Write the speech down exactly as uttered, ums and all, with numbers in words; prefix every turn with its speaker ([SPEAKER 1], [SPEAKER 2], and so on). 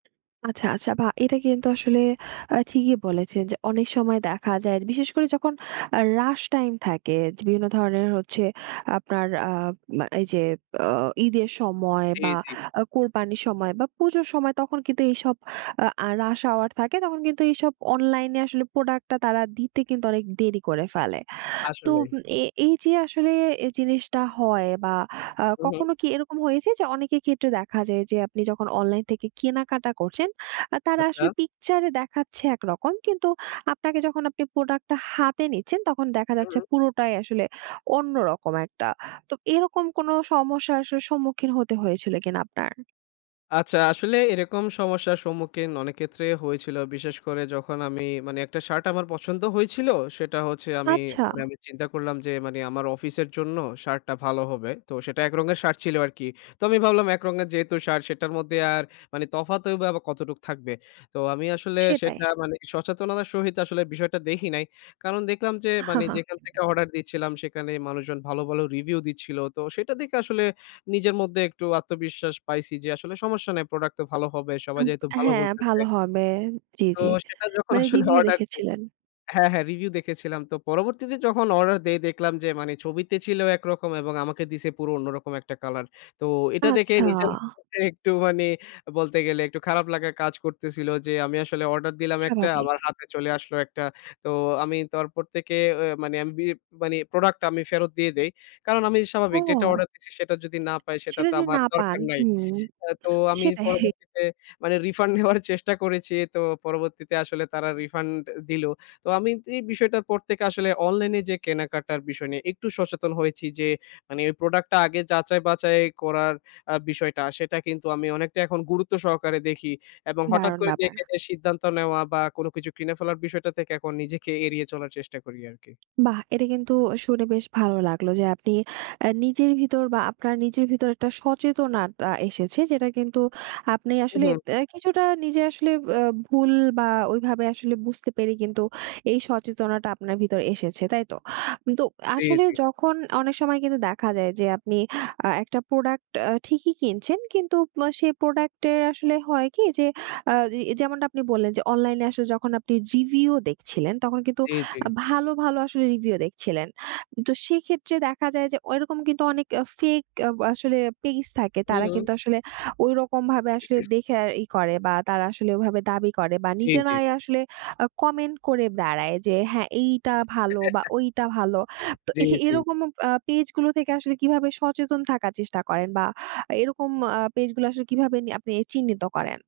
[SPEAKER 1] আচ্ছা, আচ্ছা, বা এটা কিন্তু আসলে আ ঠিকই বলেছেন, যে, অনেক সময় দেখা যায়, বিশেষ করে যখন আ রাশ টাইম থাকে, বিভিন্ন ধরনের হচ্ছে আপনার আ মা এই যে, বে ঈদের সময়
[SPEAKER 2] জ্বী,
[SPEAKER 1] বা
[SPEAKER 2] জ্বী।
[SPEAKER 1] আ কোরবানির সময়, বা পুজোর সময়, তখন কিন্তু এইসব আ রাশ hour থাকে তখন কিন্তু এইসব অনলাইনে আসলে প্রোডাক্ট টা তারা দিতে কিন্তু অনেক দেরি করে ফেলে। তো
[SPEAKER 2] আসলে।
[SPEAKER 1] ম এ এই যে, আসলে জিনিসটা হয় বা আ
[SPEAKER 2] হু, হুম।
[SPEAKER 1] কখনো কি এরকম হয়েছে যে, অনেকের ক্ষেত্রে দেখা যায়, যে, আপনি যখন অনলাইন থেকে কেনাকাটা করছেন আ তারা
[SPEAKER 2] আচ্ছা।
[SPEAKER 1] আসলে পিকচার এ দেখাচ্ছে একরকম, কিন্তু আপনাকে যখন আপনি প্রোডাক্ট টা হাতে নিচ্ছেন, তখন দেখা
[SPEAKER 2] হু,
[SPEAKER 1] যাচ্ছে
[SPEAKER 2] হুম।
[SPEAKER 1] পুরোটাই আসলে অন্যরকম একটা। তো এরকম কোনো সমস্যার আসলে সম্মুখীন হতে হয়েছিল কিনা আপনার?
[SPEAKER 2] আচ্ছা, আসলে এরকম সমস্যার সম্মুখীন অনেক ক্ষেত্রে হয়েছিল। বিশেষ করে যখন আমি মানি একটা শার্ট আমার পছন্দ হয়েছিল, সেটা হচ্ছে আমি
[SPEAKER 1] আচ্ছা।
[SPEAKER 2] মানি আমি চিন্তা করলাম, যে, মানি আমার অফিসের জন্য শার্টটা ভালো হবে। তো সেটা এক রঙের শার্ট ছিল আরকি। তো আমি ভাবলাম এক রঙের যেহেতু শার্ট সেটার মধ্যে আর মানি তফাৎ বা কতটুকু থাকবে। তো আমি আসলে
[SPEAKER 1] সেটাই।
[SPEAKER 2] সেটা মানি সচেতনতার সহিত আসলে বিষয়টা দেখি নাই। কারণ দেখলাম যে, মানি যেখান থেকে অর্ডার দিচ্ছিলাম, সেকানে মানুষজন ভালো, ভালো রিভিউ দিচ্ছিল। তো সেটা দেখে আসলে নিজের মধ্যে একটু আত্মবিশ্বাস পাইছি, যে, আসলে সমস্যা নাই। প্রোডাক্ট তো ভালো হবে। সবাই
[SPEAKER 1] উব
[SPEAKER 2] যেহেতু ভালো
[SPEAKER 1] হ্যাঁ,
[SPEAKER 2] বলতেছে
[SPEAKER 1] ভালো হবে। জ্বী,
[SPEAKER 2] তো
[SPEAKER 1] জ্বী।
[SPEAKER 2] সেটা যখন
[SPEAKER 1] মানে
[SPEAKER 2] আসলে
[SPEAKER 1] রিভিউ
[SPEAKER 2] অর্ডার দেই
[SPEAKER 1] দেখেছিলেন?
[SPEAKER 2] হ্যাঁ, হ্যাঁ, রিভিউ দেখেছিলাম। তো পরবর্তীতে যখন অর্ডার দেই দেখলাম, যে, মানি ছবিতে ছিল একরকম, এবং আমাকে দিছে পুরো অন্যরকম একটা কলার। তো এটা দেখে
[SPEAKER 1] আচ্ছা।
[SPEAKER 2] নিজের মধ্যে একটু মানি বলতে গেলে, একটু খারাপ লাগা কাজ করতেছিল, যে, আমি আসলে অর্ডার দিলাম একটা,
[SPEAKER 1] স্বাভাবিক।
[SPEAKER 2] আমার হাতে চলে আসলো একটা। তো আমি তারপর এ তেকে এ মানি [unintelligible] মানি প্রোডাক্ট টা আমি ফেরত দিয়ে দেই। কারণ আমি
[SPEAKER 1] ও।
[SPEAKER 2] স্বাভাবিক যেটা অর্ডার দিচ্ছি সেটা যদি না পাই, সেটা
[SPEAKER 1] সেটা
[SPEAKER 2] তো
[SPEAKER 1] যদি
[SPEAKER 2] আমার
[SPEAKER 1] না পান,
[SPEAKER 2] দরকার নাই।
[SPEAKER 1] হুম,
[SPEAKER 2] আ তো আমি
[SPEAKER 1] সেটাই।
[SPEAKER 2] পরবর্তীতে মানি রিফান্ড নেওয়ার চেষ্টা করেছি। তো পরবর্তীতে আসলে তারা রিফান্ড দিলো। তো আমি এই বিষয়টার পর থেকে আসলে অনলাইন এ যে, কেনাকাটার বিষয় নিয়ে একটু সচেতন হয়েছি, যে, মানি এই প্রোডাক্ট টা আগে যাচাই-বাচাই করার আ বিষয়টা, সেটা কিন্তু আমি অনেকটা এখন গুরুত্ব সহকারে দেখি। এবং হঠাৎ
[SPEAKER 1] দারুণ
[SPEAKER 2] করে
[SPEAKER 1] ব্যাপার।
[SPEAKER 2] দেখে যে, সিদ্ধান্ত নেওয়া, বা কোনো কিছু কিনে ফেলার বিষয়টা থেকে, এখন নিজেকে এড়িয়ে চলার চেষ্টা করি আরকি।
[SPEAKER 1] বাহ! এটা কিন্তু শুনে বেশ ভালো লাগলো, যে, আপনি আ নিজের ভিতর বা আপনার নিজের ভিতর একটা সচেতনাটা এসেছে, যেটা কিন্তু আপনি
[SPEAKER 2] হু,
[SPEAKER 1] আসলে
[SPEAKER 2] হুম।
[SPEAKER 1] দে কিছুটা নিজে আসলে আ ভুল বা ওইভাবে আসলে বুঝতে পেরে কিন্তু এই সচেতনাটা আপনার ভিতর এসেছে। তাই তো? তো
[SPEAKER 2] জ্বী,
[SPEAKER 1] আসলে
[SPEAKER 2] জ্বী।
[SPEAKER 1] যখন অনেক সময় কিন্তু দেখা যায়, যে, আপনি আ একটা প্রোডাক্ট আ ঠিকই কিনছেন, কিন্তু ম সে প্রোডাক্ট এর আসলে হয় কি? যে, আ এ যেমন আপনি বললেন যে, অনলাইন এ আসলে যখন রিভিউ দেখছিলেন, তখন কিন্তু
[SPEAKER 2] জী, জী।
[SPEAKER 1] ভালো, ভালো আসলে রিভিউ দেখছিলেন। তো সেক্ষেত্রে দেখা যায় যে, ওইরকম কিন্তু অনেক ফেক আ আসলে পেজ থাকে।
[SPEAKER 2] হু,
[SPEAKER 1] তারা
[SPEAKER 2] হুম।
[SPEAKER 1] কিন্তু আসলে ওইরকমভাবে আসলে দেখে ইয়ে করে বা তারা আসলে ওইভাবে দাবি করে বা
[SPEAKER 2] জ্বী, জ্বী।
[SPEAKER 1] নিজেরাই আসলে আ কমেন্ট করে দাঁড়ায় যে, হ্যাঁ, এইটা ভালো, বা ওইটা ভালো। তো
[SPEAKER 2] জ্বী,
[SPEAKER 1] এ
[SPEAKER 2] জ্বী।
[SPEAKER 1] এরকম আ পেজগুলো থেকে আসলে কীভাবে সচেতন থাকার চেষ্টা করেন? বা এরকম আ পেজগুলো আসলে কীভাবে আপনি চিহ্নিত করেন?